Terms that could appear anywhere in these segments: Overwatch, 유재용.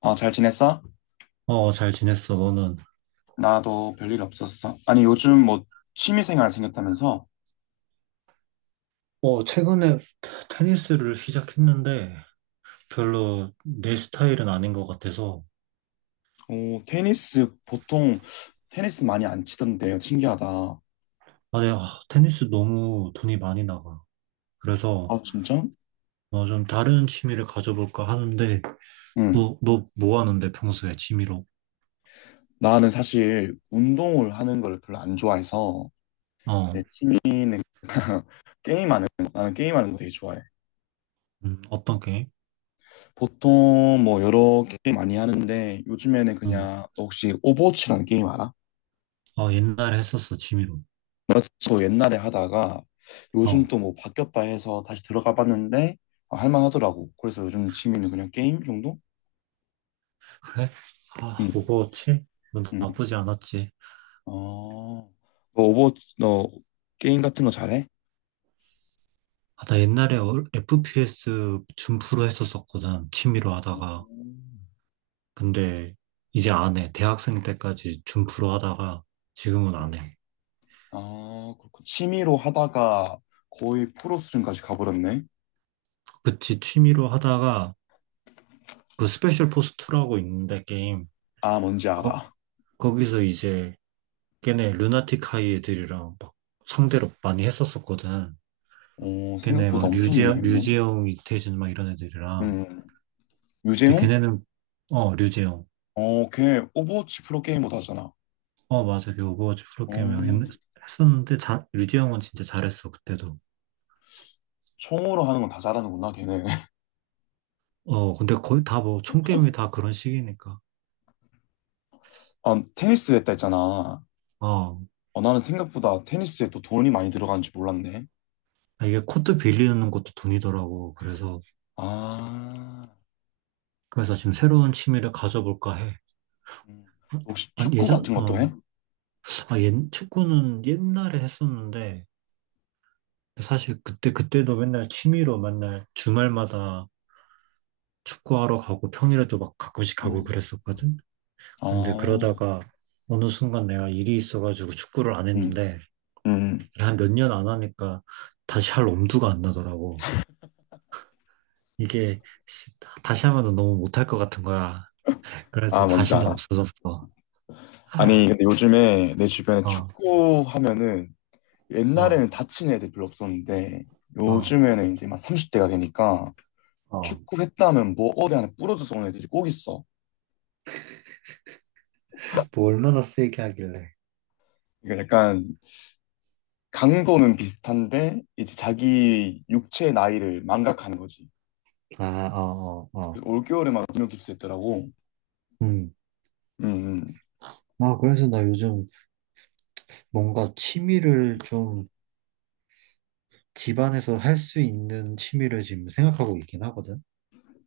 어, 잘 지냈어? 어, 잘 지냈어, 너는? 나도 별일 없었어. 아니, 요즘 뭐 취미생활 생겼다면서? 어, 최근에 테니스를 시작했는데 별로 내 스타일은 아닌 것 같아서. 어, 테니스 보통 테니스 많이 안 치던데 신기하다. 아, 내가 테니스 너무 돈이 많이 나가. 그래서 아, 진짜? 좀 다른 취미를 가져볼까 하는데. 응. 너 뭐 하는데 평소에 취미로? 나는 사실 운동을 하는 걸 별로 안 좋아해서 어, 내 취미는 게임하는 거. 나는 게임하는 거 되게 좋아해. 어떤 게임? 보통 뭐 여러 게임 많이 하는데 요즘에는 음, 그냥 너 혹시 오버워치라는 게임 알아? 어, 옛날에 했었어, 취미로. 맞죠. 옛날에 하다가 요즘 어, 또 뭐 바뀌었다 해서 다시 들어가 봤는데 아, 할만하더라고. 그래서 요즘 취미는 그냥 게임 정도? 그래? 아, 응, 오버워치? 뭐 응. 나쁘지 않았지. 아.. 너 오버, 너 게임 같은 거 잘해? 아, 나 옛날에 FPS 준프로 했었었거든, 취미로 하다가. 음. 근데 이제 안 해. 대학생 때까지 준프로 하다가 지금은 안 해. 아, 그렇군. 취미로 하다가 거의 프로 수준까지 가버렸네. 그치, 취미로 하다가 그 스페셜 포스 2라고 있는데 게임. 아, 뭔지 거, 알아. 거기서 이제 걔네 루나틱 하이 애들이랑 막 상대로 많이 했었었거든. 어, 걔네 생각보다 막 엄청 유명했네. 류재영, 이태준 막 이런 애들이랑. 음, 근데 유재용? 걔네는, 어, 류재영. 어, 걔 오버워치 프로게이머도 하잖아. 어, 맞아. 그 오버워치 어, 프로게이머 했었는데 자, 류재영은 진짜 잘했어, 그때도. 총으로 하는 건 다 잘하는구나, 걔는. 어, 근데 거의 다 뭐, 총게임이 다 그런 식이니까. 아, 테니스 했다 했잖아. 어. 어, 나는 생각보다 테니스에 또 돈이 많이 들어가는 지 몰랐네. 아, 이게 코트 빌리는 것도 돈이더라고. 아, 그래서 지금 새로운 취미를 가져볼까 해. 음. 혹시 아, 축구 예전, 같은 것도 어, 해? 아, 옛, 축구는 옛날에 했었는데, 사실 그때도 맨날 취미로 맨날 주말마다 축구하러 가고 평일에도 막 가끔씩 가고 음. 그랬었거든? 근데 아, 그러다가 어느 순간 내가 일이 있어가지고 축구를 안 음. 했는데, 음. 한 몇 년 안 하니까 다시 할 엄두가 안 나더라고. 이게 시- 다시 하면 너무 못할 것 같은 거야. 그래서 아, 뭔지 자신이 알아. 없어졌어. 어, 아니, 근데 요즘에 내 주변에 축구 하면은 어, 옛날에는 다친 애들 별로 없었는데 어. 요즘에는 이제 막 30대가 되니까 어, 축구 했다 하면 뭐 어디 하나 부러져서 오는 애들이 꼭 있어. 뭐 얼마나 세게 하길래. 이게 약간 강도는 비슷한데 이제 자기 육체의 나이를 망각하는 거지. 아, 어, 어, 어. 그래서 올겨울에 막泌尿깁스 했더라고. 음. 음, 아, 그래서 나 요즘 뭔가 취미를 좀 집안에서 할 수 있는 취미를 지금 생각하고 있긴 하거든.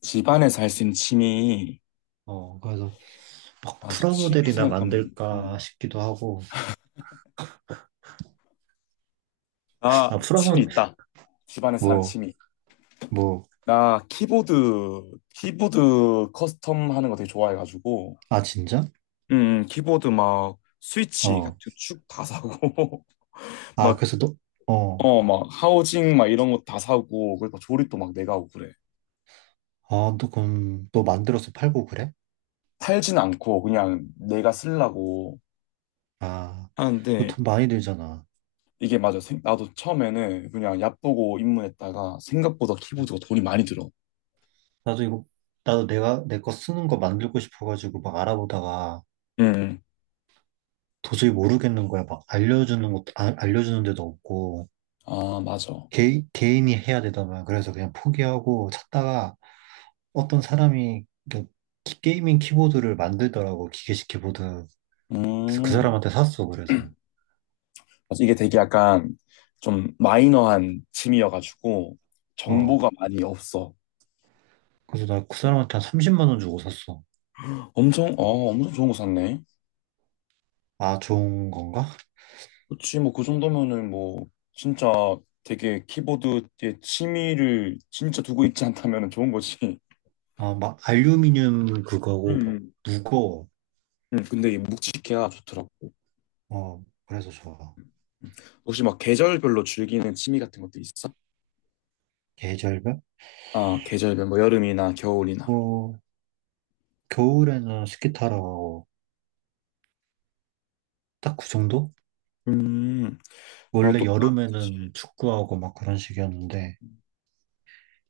집안에서 할 수 있는 취미. 어, 그래서 막 아, 저 취미 프라모델이나 생각하면, 만들까 싶기도 하고. 아, 아, 프라모, 취미 있다. 집안에서 하는 뭐, 취미. 뭐, 나 키보드, 키보드 커스텀 하는 거 되게 좋아해가지고, 아, 진짜? 음, 키보드 막 스위치 같은 어. 축 다 사고, 아, 막, 그래서 너, 어. 어, 막 하우징 막 이런 거 다 사고, 그리고 조립도 막 내가 하고 그래. 아, 너 그럼 너 만들어서 팔고 그래? 팔진 않고 그냥 내가 쓰려고 아, 이거 하는데, 돈 많이 들잖아. 이게 맞아. 나도 처음에는 그냥 얕보고 입문했다가 생각보다 키보드가 돈이 많이 들어. 나도 이거, 나도 내가, 내 거 쓰는 거 만들고 싶어가지고 막 알아보다가 음, 도저히 모르겠는 거야. 막 알려주는 것도, 알려주는 데도 없고, 아, 맞아. 개인이 해야 되더만. 그래서 그냥 포기하고 찾다가 어떤 사람이 그 게이밍 키보드를 만들더라고, 기계식 키보드. 그래서 그 음, 사람한테 샀어, 그래서. 맞아. 이게 되게 약간 좀 마이너한 취미여가지고 어. 정보가 많이 없어. 그래서 나 그 사람한테 한 30만 원 주고 샀어. 엄청, 아, 엄청 좋은 거 샀네. 아, 좋은 건가? 그치, 뭐 그 정도면은 뭐 진짜 되게 키보드에 취미를 진짜 두고 있지 않다면 좋은 거지. 아, 막 알루미늄 그거고, 막 음, 무거워. 근데 이 묵직해야 좋더라고. 어, 그래서 좋아. 음. 혹시 막 계절별로 즐기는 취미 같은 것도 있어? 계절별? 아, 계절별, 뭐 여름이나 겨울이나. 뭐, 겨울에는 스키 타러 가고 딱 그 정도? 음, 원래 나도 여름에는 축구하고 막 그런 식이었는데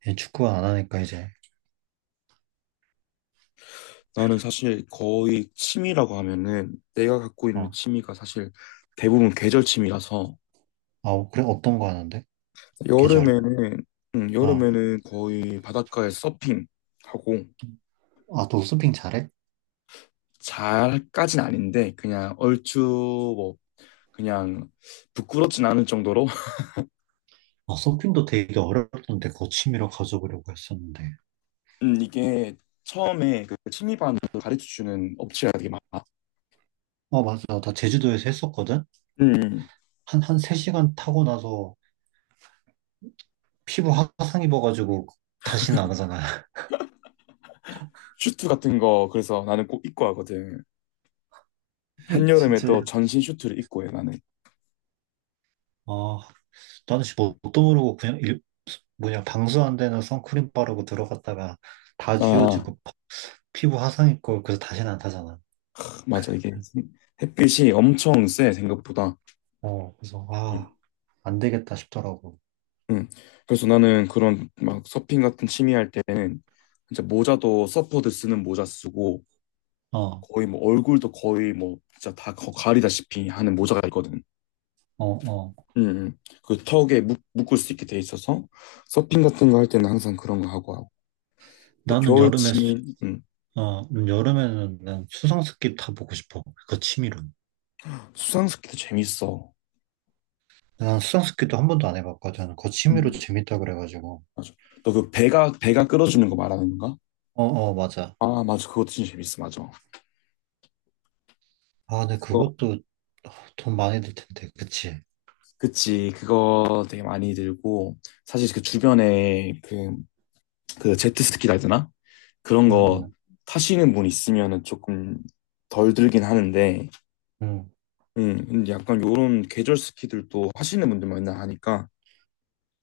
얘 축구 안 하니까 이제 나는 사실 거의 취미라고 하면은 내가 갖고 있는 어. 취미가 사실 대부분 계절 취미라서 아, 그래, 어떤 거 하는데? 계절? 여름에는 어. 여름에는 거의 바닷가에 서핑 하고 아너 서핑 잘해? 잘까진 아닌데 그냥 얼추 뭐 그냥 부끄럽진 않을 정도로 아, 서핑도 되게 어렵던데, 그거 취미로 가져보려고 했었는데. 이게 처음에 그 취미반으로 가르쳐 주는 업체가 되게 많아. 어, 맞아, 나 제주도에서 했었거든? 음. 한 한 3시간 타고 나서 피부 화상 입어가지고 다시는 안 하잖아. 슈트 같은 거 그래서 나는 꼭 입고 하거든. 한여름에 진짜. 또 전신 슈트를 입고 해 나는. 어, 나는 씨 뭣도 모르고 그냥 뭐냐 방수 안 되는 선크림 바르고 들어갔다가 다 아 지워지고 피부 화상 입고 그래서 다시는 안 타잖아. 맞아. 이게 햇빛이 엄청 세, 생각보다. 어, 그래서 아, 응. 안 되겠다 싶더라고. 응. 그래서 나는 그런 막 서핑 같은 취미 할 때는 진짜 모자도 서퍼들 쓰는 모자 쓰고 어, 거의 뭐 얼굴도 거의 뭐 진짜 다 가리다시피 하는 모자가 있거든. 어, 어. 응. 응. 그 턱에 묶을 수 있게 돼 있어서 서핑 같은 거 할 때는 항상 그런 거 하고 하고 또 나는 겨울 여름에 취미 응. 어, 여름에는 난 수상스키 타보고 싶어, 그 취미로. 수상스키도 재밌어. 난 수상스키도 한 번도 안 해봤거든, 그 취미로 응. 재밌다 그래가지고. 맞아. 너 그 배가 끌어주는 거 말하는 건가? 어, 어, 맞아. 아 맞아 그것도 진짜 재밌어 맞아. 아, 근데 그것도 돈 많이 들 텐데 그치? 그치, 그거 되게 많이 들고, 사실 그 주변에 그, 그 제트스키라 해야 되나? 그런 응응 거 응. 타시는 분 있으면은 조금 덜 들긴 하는데, 응, 응. 근데 약간 요런 계절 스키들도 하시는 분들 만나 하니까,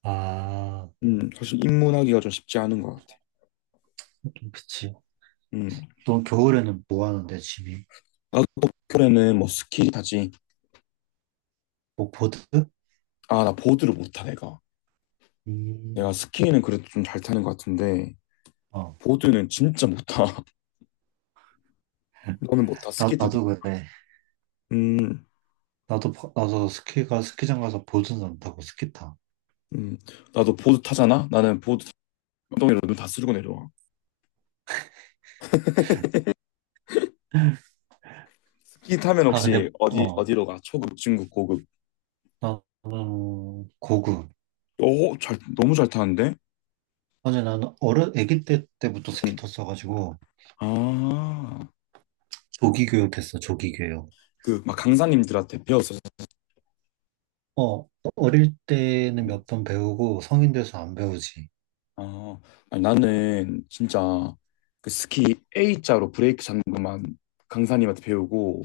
아, 사실 입문하기가 좀 쉽지 않은 것 같아. 그치. 음, 너 겨울에는 뭐 하는데 집이? 나도 겨울에는 뭐 스키 타지. 뭐 보드? 아, 나 보드를 못 타, 내가. 내가 음. 스키는 그래도 좀 잘 타는 것 같은데, 어. 보드는 진짜 못 타. 너는 못 타, 나, 스키 타고. 나도 그래. 음, 나도 나도 스키가 스키장 가서 보드는 안 타고 스키 타. 음, 나도 보드 타잖아? 나는 엉덩이로 눈 다 쓸고 내려와. 스키 타면 아, 근데 혹시 어, 어디로 가? 초급, 중급, 고급. 나는 고구. 오, 너무 잘 타는데? 아니, 나는 어른 아기 때 때부터 스키 응. 탔어가지고 아, 조기 교육했어, 조기 교육. 그, 막 강사님들한테 배웠어, 어릴 어 때는 몇 번 배우고 성인 돼서 안 배우지. 아, 아니, 나는 진짜 그 스키 A자로 브레이크 잡는 것만 강사님한테 배우고,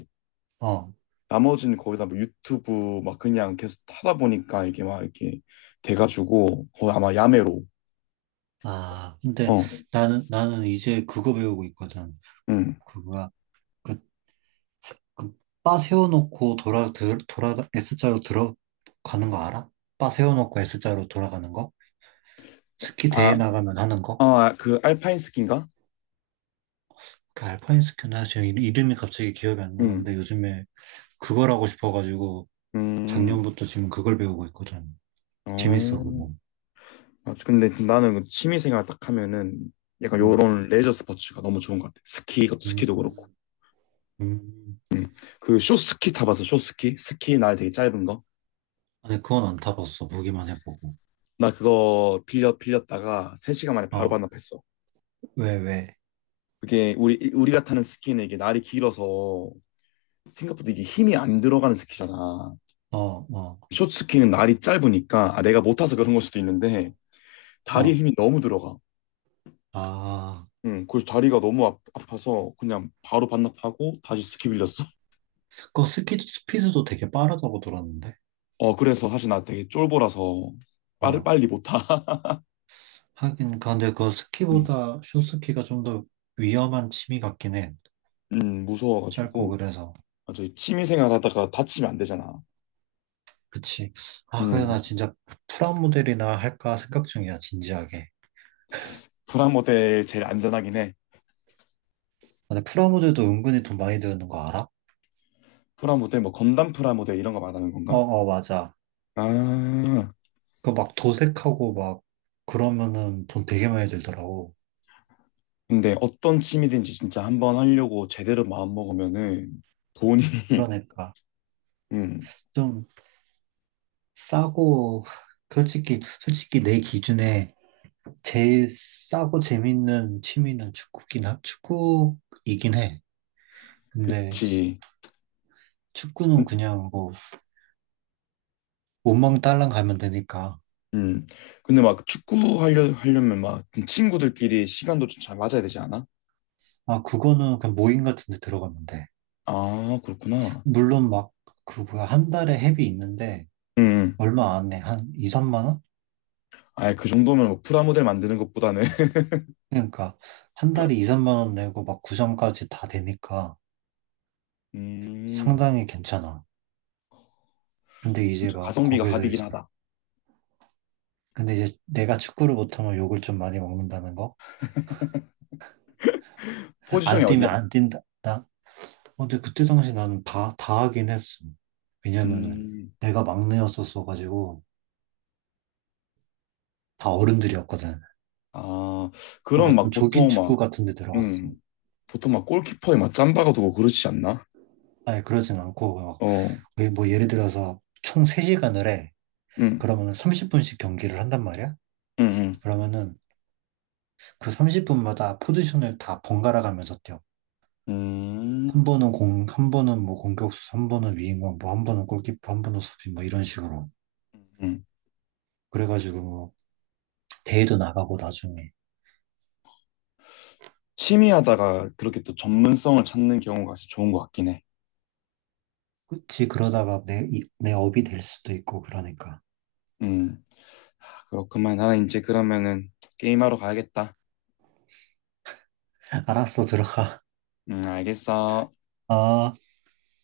어. 나머지는 거기다 뭐 유튜브 막 그냥 계속 타다 보니까 이게 막 이렇게 돼가지고, 거의 아마 야매로. 아, 근데 어, 나는 이제 그거 배우고 있거든. 응. 그거야. 그 그, 바 세워놓고 S자로 들어가는 거 알아? 바 세워놓고 S자로 돌아가는 거? 스키 대회 아, 나가면 하는 거? 아, 그 알파인 스키인가? 그 알파인 스키나 지금 이름이 갑자기 기억이 안 나는데 음, 요즘에 그걸 하고 싶어가지고 음, 작년부터 지금 그걸 배우고 있거든. 재밌어, 어. 그거. 아, 근데 나는 그 취미생활 딱 하면은 약간 음, 요런 레저 스포츠가 너무 좋은 것 같아. 스키, 이것도 스키도 그렇고. 음, 음. 그 쇼스키 타봐서 쇼스키? 스키 날 되게 짧은 거? 아니, 그건 안 타봤어, 보기만 해보고. 나 그거 빌렸다가 3시간 만에 바로 어, 반납했어. 왜? 그게 우리가 타는 스키는 이게 날이 길어서 생각보다 이게 힘이 안 들어가는 스키잖아. 어, 어, 쇼스키는 날이 짧으니까 아, 내가 못 타서 그런 걸 수도 있는데 다리에 어. 힘이 너무 들어가. 아, 응, 그래서 다리가 너무 아파서 그냥 바로 반납하고 다시 스키 빌렸어. 그거 스키, 스피드도 되게 빠르다고 들었는데. 어, 그래서 사실 나 되게 쫄보라서 빨리 어. 빨리 못 타. 하긴, 근데 그 응, 스키보다 숏스키가 좀 더 위험한 취미 같긴 해. 응, 짧고 무서워가지고. 그래서. 맞아, 취미생활 하다가 다치면 안 되잖아. 그치. 아, 그래, 응, 나 진짜 프라모델이나 할까 생각 중이야, 진지하게. 프라모델 제일 안전하긴 해. 근데 프라모델도 은근히 돈 많이 드는 거 알아? 프라모델, 뭐 건담 프라모델 이런 거 말하는 어, 건가? 어, 맞아. 아, 그 막 도색하고 막 그러면은 돈 되게 많이 들더라고. 근데 어떤 취미든지 진짜 한번 하려고 제대로 마음먹으면은 돈이, 그러니까 응, 좀 싸고, 솔직히 내 기준에 제일 싸고 재밌는 취미는 축구이긴 해. 근데 그치. 축구는 그냥 뭐 원망 딸랑 가면 되니까. 음. 근데 막 축구 하려면 막좀 친구들끼리 시간도 좀 잘 맞아야 되지 않아? 아, 그거는 그냥 모임 같은 데 들어가면 돼. 아, 그렇구나. 물론 막 그 뭐야 한 달에 회비 있는데 음. 음. 얼마 안 해. 한 2, 3만 원? 아예 그 정도면 뭐 프라모델 만드는 것보다는 그러니까 한 달에 2, 3만 원 내고 막 구장까지 다 되니까 음. 상당히 괜찮아. 근데 이제 진짜 막 가성비가 거기서 갑이긴 이제. 하다. 근데 이제 내가 축구를 못하면 욕을 좀 많이 먹는다는 거? 포지션이 안 어디야? 뛰면 안 뛴다. 나 어, 근데 그때 당시 나는 다 하긴 했음. 왜냐면은 음. 내가 막내였었어가지고 다 어른들이었거든. 아, 뭔가 그럼 막 좀 조기 보통 막 축구 같은 데 들어갔어. 음. 보통 막 골키퍼에 막 짬바가 두고 그러지 않나? 아니, 그러진 않고, 막 어. 거의 뭐 예를 들어서 총 3시간을 해. 음. 그러면은 30분씩 경기를 한단 말이야. 음. 음. 그러면은 그 30분마다 포지션을 다 번갈아 가면서 뛰어. 음. 한 번은 공, 한 번은 뭐 공격수, 한 번은 위인공, 뭐 한 번은 골키퍼, 한 번은 수비, 뭐 이런 식으로. 음. 그래가지고 뭐 대회도 나가고 나중에. 취미하다가 그렇게 또 전문성을 찾는 경우가 진짜 좋은 것 같긴 해. 그치, 그러다가 내, 내 업이 될 수도 있고, 그러니까. 음. 그렇구만. 나는 이제 그러면은 게임하러 가야겠다. 알았어, 들어가. 응, 알겠어. 아.